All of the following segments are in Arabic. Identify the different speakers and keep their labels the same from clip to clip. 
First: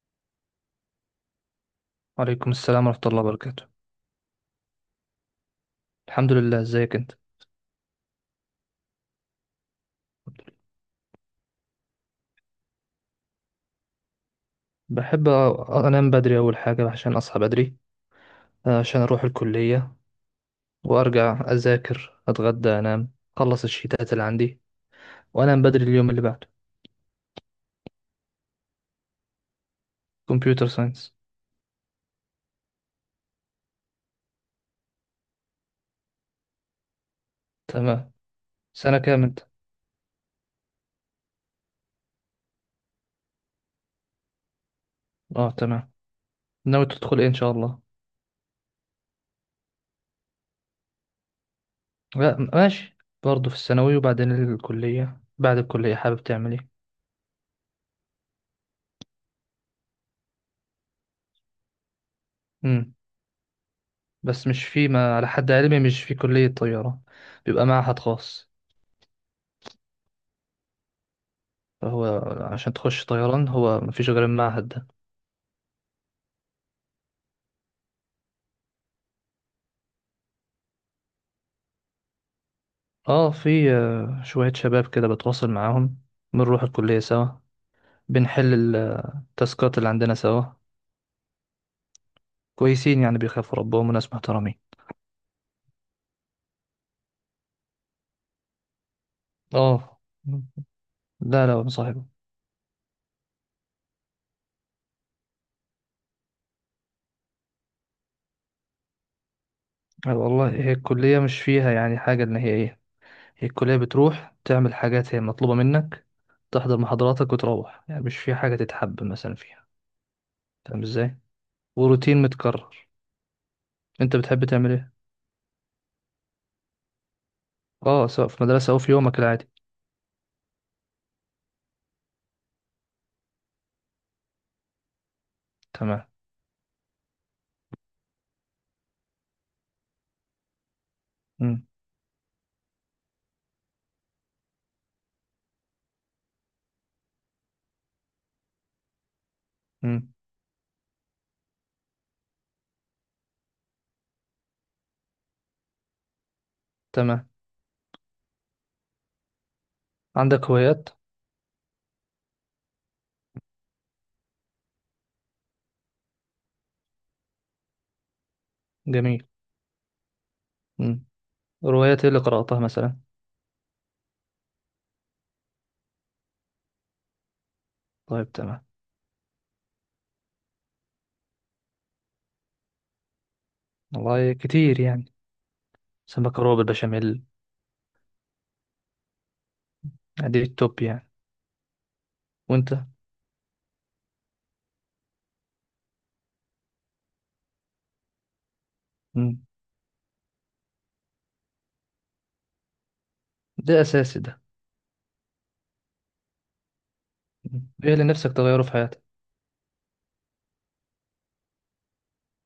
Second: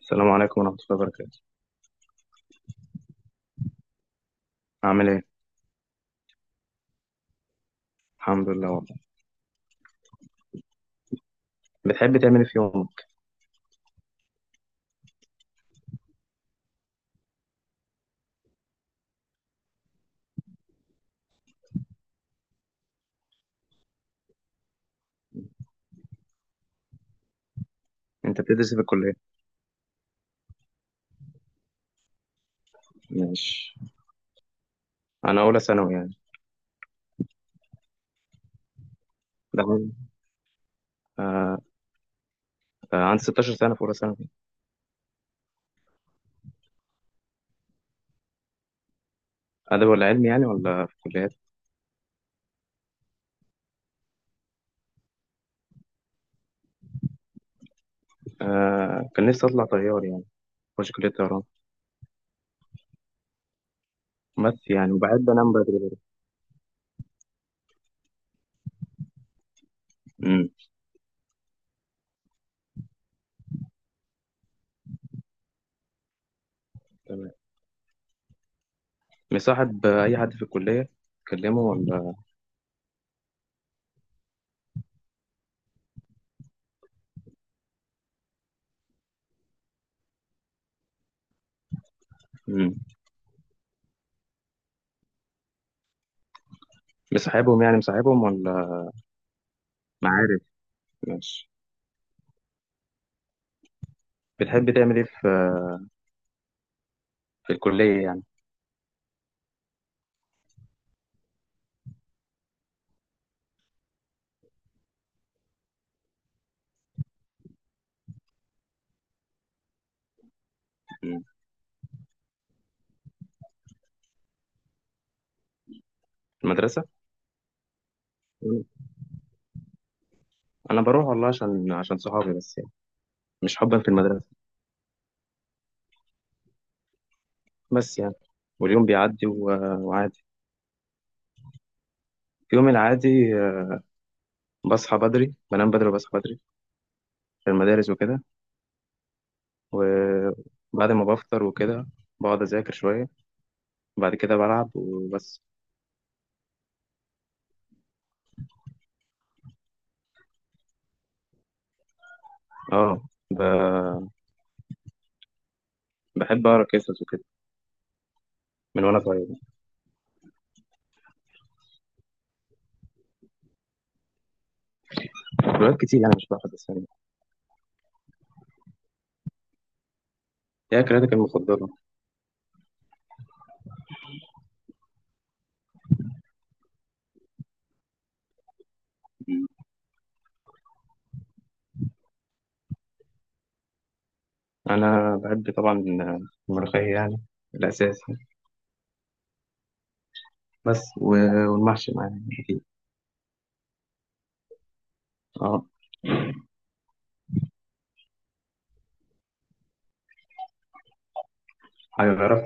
Speaker 1: السلام عليكم ورحمة الله وبركاته.
Speaker 2: وعليكم السلام ورحمة الله وبركاته.
Speaker 1: عامل ايه؟
Speaker 2: الحمد لله، ازيك انت.
Speaker 1: الحمد لله والله. بتحب تعمل ايه في يومك؟
Speaker 2: بحب انام بدري اول حاجة عشان اصحى بدري. عشان اروح الكلية وارجع اذاكر اتغدى انام. اخلص الشيتات اللي عندي وانام بدري اليوم اللي بعده.
Speaker 1: انت بتدرس إيه في الكلية؟
Speaker 2: كمبيوتر ساينس.
Speaker 1: ماشي. انا اولى ثانوي يعني.
Speaker 2: تمام، سنة كام انت.
Speaker 1: ده عندي آه. آه عندي 16 سنة في اولى ثانوي.
Speaker 2: اه تمام. ناوي تدخل ايه ان شاء الله.
Speaker 1: ادب ولا علمي يعني ولا في كليات؟
Speaker 2: لا م- ماشي، برضه في الثانوي، وبعدين الكلية. بعد الكلية حابب تعمل ايه.
Speaker 1: آه كان نفسي اطلع طيار يعني، اخش كلية طيران.
Speaker 2: امم بس مش
Speaker 1: بس
Speaker 2: في،
Speaker 1: يعني
Speaker 2: ما على
Speaker 1: وبحب
Speaker 2: حد
Speaker 1: انام بدري
Speaker 2: علمي
Speaker 1: بس.
Speaker 2: مش في كلية طيارة، بيبقى معهد خاص.
Speaker 1: امم
Speaker 2: فهو عشان تخش طيران هو مفيش غير المعهد ده.
Speaker 1: تمام. مصاحب اي حد في الكلية؟ تكلمه ولا؟
Speaker 2: اه في، شوية شباب كده بتواصل معاهم، بنروح الكلية سوا، بنحل التاسكات اللي عندنا سوا.
Speaker 1: امم
Speaker 2: كويسين يعني، بيخافوا ربهم وناس محترمين.
Speaker 1: مصاحبهم يعني مصاحبهم ولا
Speaker 2: اه.
Speaker 1: معارف؟
Speaker 2: لا
Speaker 1: ماشي.
Speaker 2: لا، مصاحبه.
Speaker 1: بتحب تعمل ايه في في الكلية يعني؟
Speaker 2: والله هي الكلية مش فيها يعني حاجة، إن هي إيه. هي الكلية بتروح تعمل حاجات هي مطلوبة منك، تحضر محاضراتك وتروح، يعني مش في حاجة تتحب مثلا فيها، فاهم إزاي.
Speaker 1: مم.
Speaker 2: وروتين متكرر. أنت بتحب تعمل إيه؟
Speaker 1: المدرسة؟
Speaker 2: اه سواء في مدرسة أو في يومك العادي.
Speaker 1: انا بروح والله عشان عشان صحابي بس يعني، مش حبا في المدرسه.
Speaker 2: تمام.
Speaker 1: بس يعني، واليوم بيعدي وعادي.
Speaker 2: مم.
Speaker 1: في يوم العادي آه، بصحى بدري، بنام بدري وبصحى بدري في المدارس وكده،
Speaker 2: مم.
Speaker 1: وبعد ما بفطر وكده بقعد اذاكر شويه، وبعد كده بلعب وبس.
Speaker 2: تمام. عندك هوايات.
Speaker 1: اه ب... بحب اقرا قصص وكده من وانا
Speaker 2: جميل.
Speaker 1: صغير.
Speaker 2: مم. روايات ايه اللي قرأتها مثلا.
Speaker 1: روايات كتير يعني مش بحفظ بس يعني.
Speaker 2: طيب تمام.
Speaker 1: هي قراءتك المفضله؟
Speaker 2: والله كتير يعني، سمك روب بشاميل، دي التوب يعني. وانت.
Speaker 1: انا بحب طبعا الملوخيه يعني، الاساسي.
Speaker 2: مم.
Speaker 1: بس والمحشي معايا اكيد.
Speaker 2: ده اساسي ده.
Speaker 1: اه.
Speaker 2: مم. ايه اللي نفسك تغيره في حياتك.
Speaker 1: هيعرف.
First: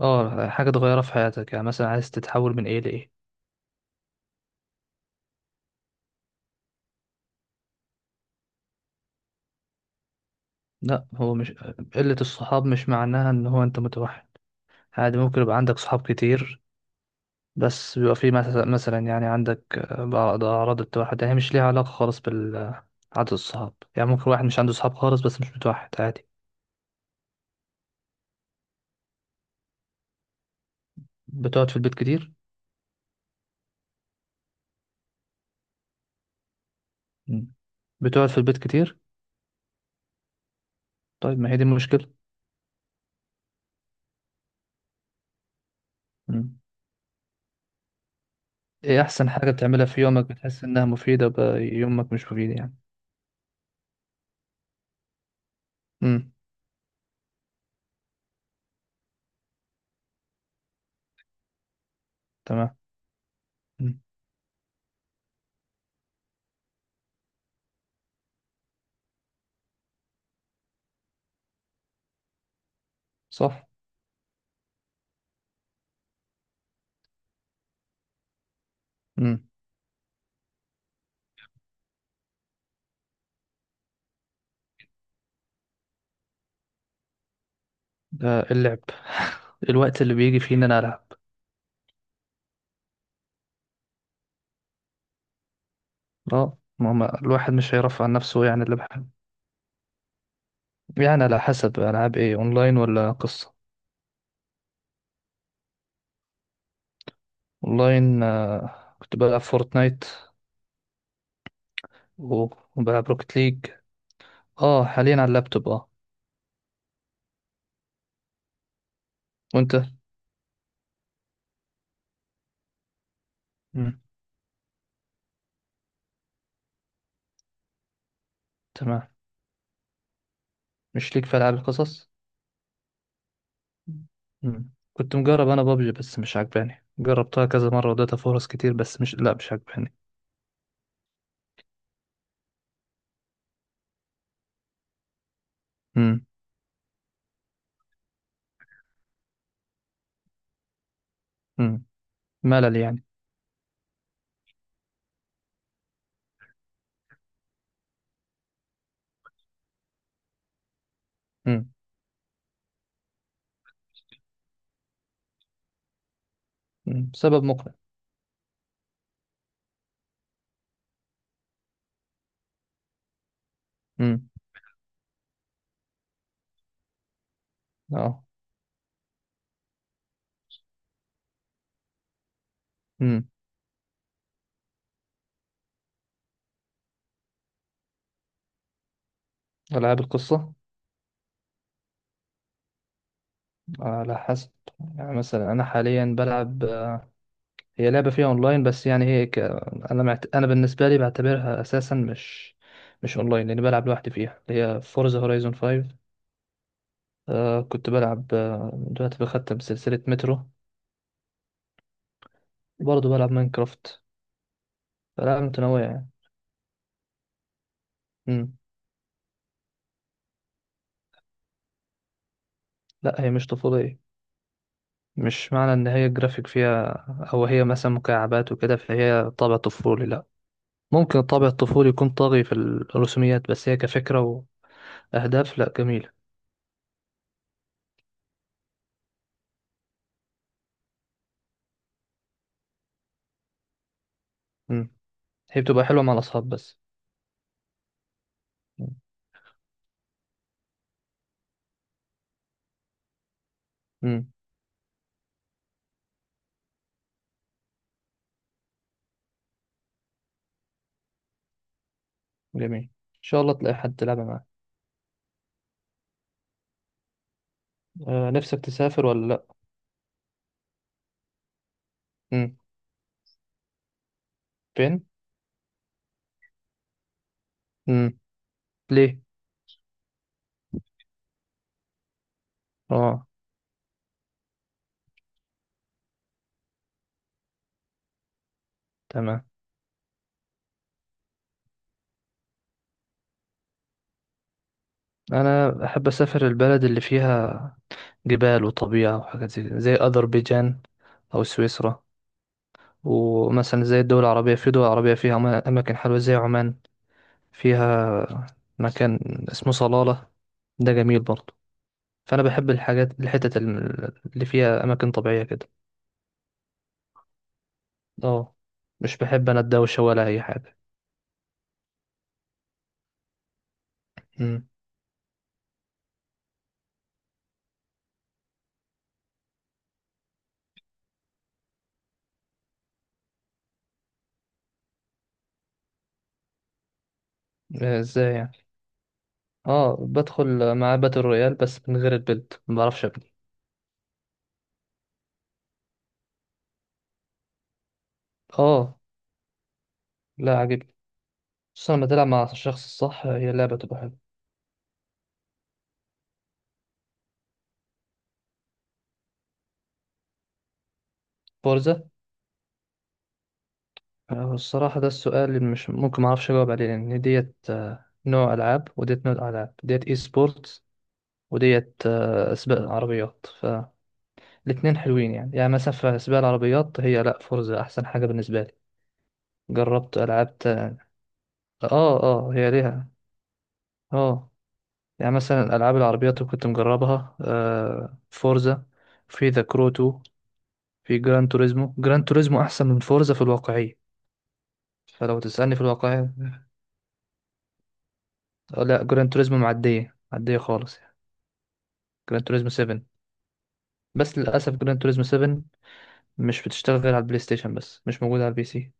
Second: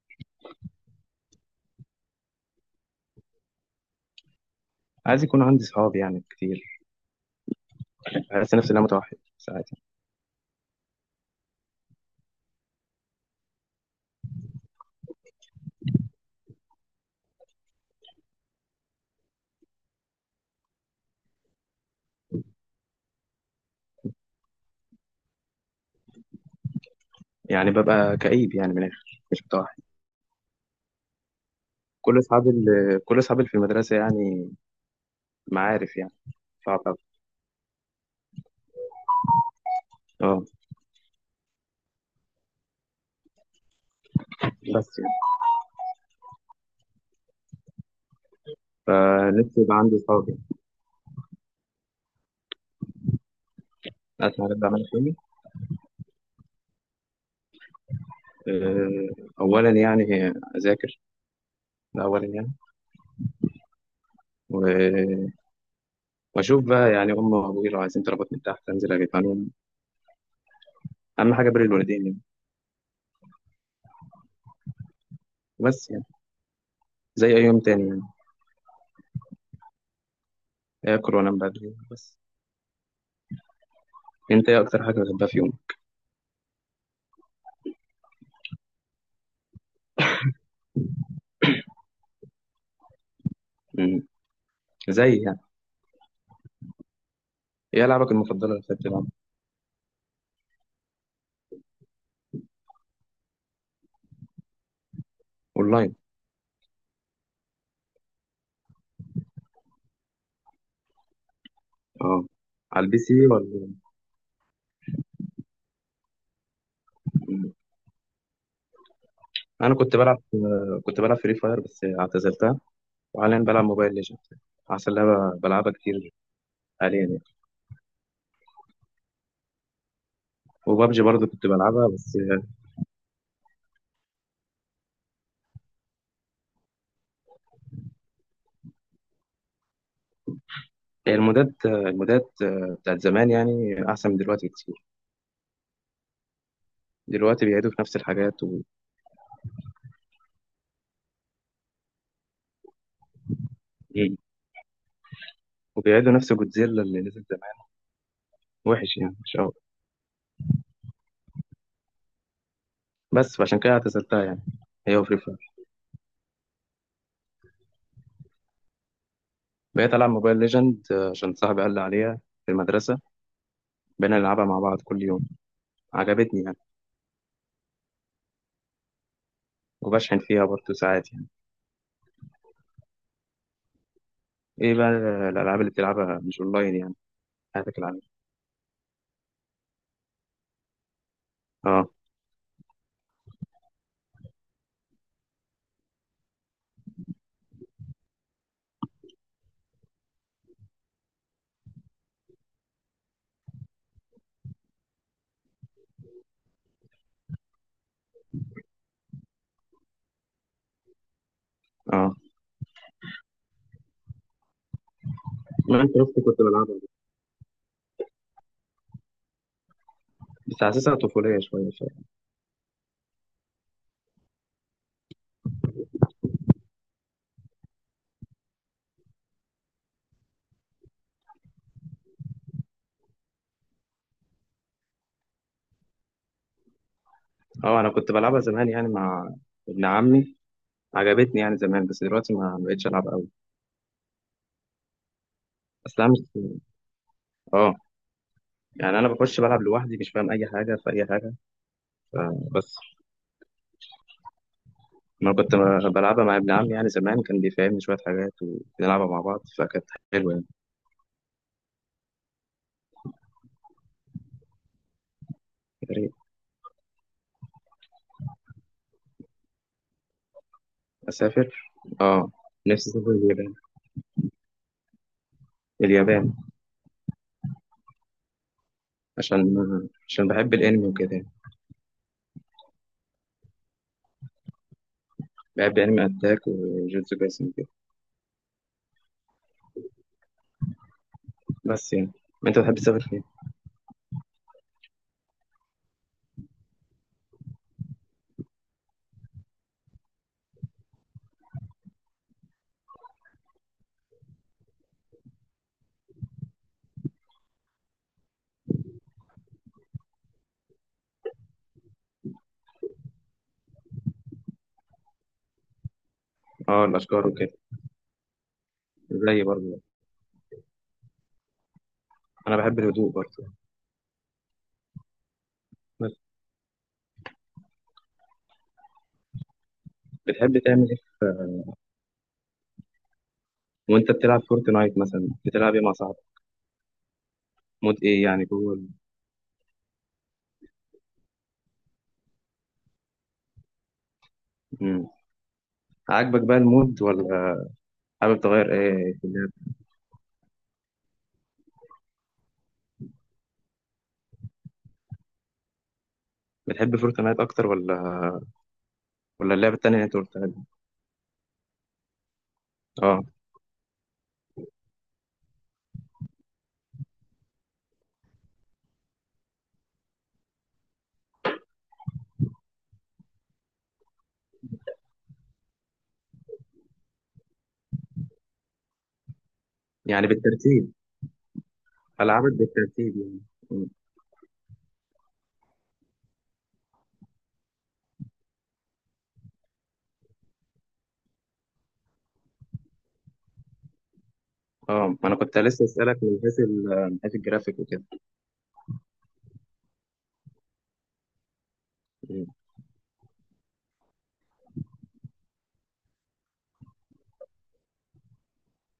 Speaker 2: اه حاجة تغيرها في حياتك يعني، مثلا عايز تتحول من ايه لايه.
Speaker 1: عايز يكون عندي صحاب يعني كتير. بحس نفسي إن أنا متوحد ساعات.
Speaker 2: لا هو مش، قلة الصحاب مش معناها ان هو انت متوحد. عادي ممكن يبقى عندك صحاب كتير، بس بيبقى في مس- مثلا يعني عندك، بعض أعراض التوحد، يعني مش ليها علاقة خالص بال عدد الصحاب. يعني ممكن واحد مش عنده صحاب خالص بس مش متوحد، عادي.
Speaker 1: يعني ببقى كئيب يعني من الآخر، مش متوحد.
Speaker 2: بتقعد في البيت
Speaker 1: كل
Speaker 2: كتير.
Speaker 1: كل أصحابي اللي في المدرسة يعني معارف يعني. صعب أوي.
Speaker 2: مم. بتقعد في البيت كتير.
Speaker 1: أه.
Speaker 2: طيب ما هي دي المشكلة.
Speaker 1: بس يعني.
Speaker 2: مم. ايه أحسن حاجة
Speaker 1: فنفسي يبقى
Speaker 2: بتعملها
Speaker 1: عندي
Speaker 2: في يومك
Speaker 1: صحاب يعني.
Speaker 2: بتحس إنها مفيدة، بقى يومك مش مفيد يعني.
Speaker 1: عارف أنا بعمل إيه؟
Speaker 2: امم.
Speaker 1: آه، أولا يعني أذاكر، ده أولا يعني.
Speaker 2: تمام. مم.
Speaker 1: و- وأشوف بقى يعني أمي وأبوي لو عايزين طلبات من تحت أنزل أجيبها لهم، أهم حاجة بر الوالدين يعني.
Speaker 2: صح.
Speaker 1: بس يعني زي أي يوم تاني يعني،
Speaker 2: امم.
Speaker 1: آكل وأنام بدري بس. أنت إيه أكتر حاجة بتحبها في يوم؟
Speaker 2: ده اللعب الوقت اللي بيجي فيه إن أنا ألعب.
Speaker 1: مم. زي يعني.
Speaker 2: اه ما هو الواحد مش
Speaker 1: ايه
Speaker 2: هيرفع
Speaker 1: لعبك
Speaker 2: عن نفسه
Speaker 1: المفضله
Speaker 2: يعني
Speaker 1: اللي
Speaker 2: اللي
Speaker 1: كنت بتلعبها؟
Speaker 2: بحب. يعني على حسب، ألعاب ايه، أونلاين ولا قصة.
Speaker 1: اونلاين.
Speaker 2: والله إن، كنت بلعب فورتنايت
Speaker 1: اه.
Speaker 2: و-
Speaker 1: على البي
Speaker 2: وبلعب
Speaker 1: سي
Speaker 2: روكت ليج.
Speaker 1: ولا؟
Speaker 2: اه حاليا على اللابتوب، اه. وانت.
Speaker 1: انا كنت بلعب كنت بلعب فري فاير بس اعتزلتها، وحاليا بلعب موبايل
Speaker 2: مم.
Speaker 1: ليجند عشان لعبه بلعبها كتير حاليا يعني.
Speaker 2: تمام.
Speaker 1: وبابجي
Speaker 2: مش ليك
Speaker 1: برضه
Speaker 2: في
Speaker 1: كنت
Speaker 2: ألعاب
Speaker 1: بلعبها
Speaker 2: القصص.
Speaker 1: بس.
Speaker 2: مم. كنت مجرب انا بابجي بس مش عجباني، جربتها كذا مرة واديتها فرص كتير بس مش، لا مش عجباني.
Speaker 1: هي المودات المودات بتاعت زمان يعني احسن من دلوقتي كتير.
Speaker 2: مم.
Speaker 1: دلوقتي بيعيدوا في نفس الحاجات
Speaker 2: مم. ملل يعني.
Speaker 1: وبيعيدوا نفس جودزيلا اللي نزل زمان، وحش يعني مش قوي.
Speaker 2: مم.
Speaker 1: بس فعشان كده اعتزلتها يعني، هي وفري فاير.
Speaker 2: مم. سبب مقنع.
Speaker 1: بقيت العب موبايل ليجند عشان صاحبي قال لي عليها في المدرسه، بقينا
Speaker 2: مم.
Speaker 1: نلعبها مع بعض كل يوم. عجبتني يعني.
Speaker 2: اه.
Speaker 1: وبشحن فيها برضه ساعات يعني.
Speaker 2: مم.
Speaker 1: ايه بقى الالعاب اللي بتلعبها مش اونلاين يعني، حياتك العادية؟
Speaker 2: ألعاب القصة،
Speaker 1: اه.
Speaker 2: على حسب. يعني مثلا أنا حاليا بلعب، هي لعبة فيها اونلاين بس يعني انا بالنسبة لي بعتبرها اساسا مش، مش اونلاين لاني بلعب لوحدي فيها، اللي هي فورزا هورايزون 5. آه كنت بلعب، دلوقتي بختم سلسلة مترو،
Speaker 1: اه.
Speaker 2: وبرضه بلعب ماينكرافت. فلعبة متنوعة
Speaker 1: لا انت
Speaker 2: يعني.
Speaker 1: رحت كنت بلعبها
Speaker 2: مم.
Speaker 1: بس حاسسها طفوليه شويه شويه.
Speaker 2: لا هي مش طفولية. مش معنى ان هي الجرافيك فيها او هي مثلا مكعبات وكده فهي طابع طفولي، لا. ممكن الطابع الطفولي يكون طاغي في الرسوميات بس هي كفكرة واهداف لا، جميلة.
Speaker 1: اه انا كنت بلعبها زمان يعني مع ابن عمي، عجبتني يعني زمان بس دلوقتي ما بقتش العب قوي.
Speaker 2: مم. هي بتبقى
Speaker 1: اصل
Speaker 2: حلوة
Speaker 1: انا
Speaker 2: مع الاصحاب
Speaker 1: مش،
Speaker 2: بس.
Speaker 1: اه يعني انا بخش بلعب لوحدي مش فاهم اي حاجه في اي حاجه فبس.
Speaker 2: مم.
Speaker 1: ما كنت بلعبها مع ابن عمي يعني زمان، كان بيفهمني شويه حاجات وبنلعبها مع بعض فكانت حلوه يعني.
Speaker 2: جميل، ان شاء الله تلاقي حد تلعب معاه.
Speaker 1: يا ريت.
Speaker 2: آه نفسك تسافر ولا لا.
Speaker 1: اسافر، اه.
Speaker 2: امم.
Speaker 1: نفسي اسافر اليابان.
Speaker 2: فين.
Speaker 1: اليابان.
Speaker 2: امم. ليه.
Speaker 1: عشان عشان بحب الانمي وكده يعني،
Speaker 2: اه
Speaker 1: بحب انمي اتاك وجوجوتسو كايسن وكده.
Speaker 2: تمام.
Speaker 1: بس يعني انت بتحب تسافر فين؟
Speaker 2: انا احب اسافر البلد اللي فيها جبال وطبيعه وحاجات زي كده، زي اذربيجان او سويسرا. ومثلا زي الدول العربيه، في دول عربيه فيها اماكن حلوه، زي عمان، فيها مكان اسمه صلاله، ده جميل برضه. فانا بحب الحاجات الحتت اللي فيها اماكن طبيعيه كده.
Speaker 1: اه الاشجار وكده.
Speaker 2: اه. مش
Speaker 1: زي
Speaker 2: بحب انا
Speaker 1: برضه،
Speaker 2: الدوشه ولا اي حاجه.
Speaker 1: انا بحب الهدوء برضه.
Speaker 2: امم.
Speaker 1: بس بتحب تعمل ايه وانت بتلعب فورتنايت مثلا بتلعب ايه مع صاحبك؟ مود ايه
Speaker 2: ازاي
Speaker 1: يعني
Speaker 2: يعني.
Speaker 1: جوه
Speaker 2: اه بدخل مع باتل رويال بس من غير البيلد، ما بعرفش ابني.
Speaker 1: مم. عاجبك بقى المود ولا حابب تغير
Speaker 2: اه.
Speaker 1: ايه في اللعب؟
Speaker 2: لا عاجبني، خصوصا لما تلعب مع الشخص الصح هي اللعبة تبقى حلوة.
Speaker 1: بتحب فورتنايت اكتر ولا ولا اللعبه التانيه اللي انت قلتها دي؟
Speaker 2: فورزا.
Speaker 1: اه.
Speaker 2: الصراحة ده السؤال اللي مش ممكن ما اعرفش اجاوب عليه، لان ديت نوع العاب وديت نوع العاب، ديت اي سبورتس وديت، سباق العربيات. فالاتنين حلوين يعني، يعني مثلا في سباق العربيات هي لا فورزا احسن حاجة بالنسبة لي. جربت
Speaker 1: يعني
Speaker 2: العاب
Speaker 1: بالترتيب،
Speaker 2: اه
Speaker 1: العابك
Speaker 2: اه، هي ليها
Speaker 1: بالترتيب يعني. مم.
Speaker 2: اه. يعني مثلا الألعاب العربيات اللي كنت مجربها آه، فورزا، في ذا كرو 2، في جران توريزمو. جران توريزمو أحسن من فورزا في الواقعية.
Speaker 1: اه ما انا
Speaker 2: فلو
Speaker 1: كنت
Speaker 2: تسألني في
Speaker 1: لسه اسالك
Speaker 2: الواقعية،
Speaker 1: من حيث من حيث الجرافيك وكده.
Speaker 2: لا جران توريزمو معدية، معدية خالص يعني. جران توريزمو 7. بس للأسف جران توريزمو 7 مش بتشتغل غير على البلاي ستيشن، بس مش موجودة على البي سي.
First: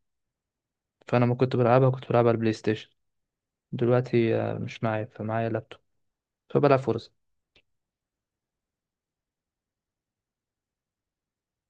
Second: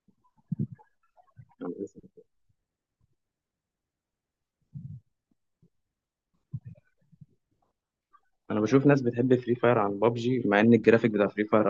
Speaker 2: فأنا ما كنت
Speaker 1: مم.
Speaker 2: بلعبها، كنت بلعبها على البلاي ستيشن. دلوقتي، مش معايا، فمعايا لابتوب، فبلعب فورزا.
Speaker 1: انا بشوف ناس بتحب فري فاير عن بابجي مع ان الجرافيك بتاع فري فاير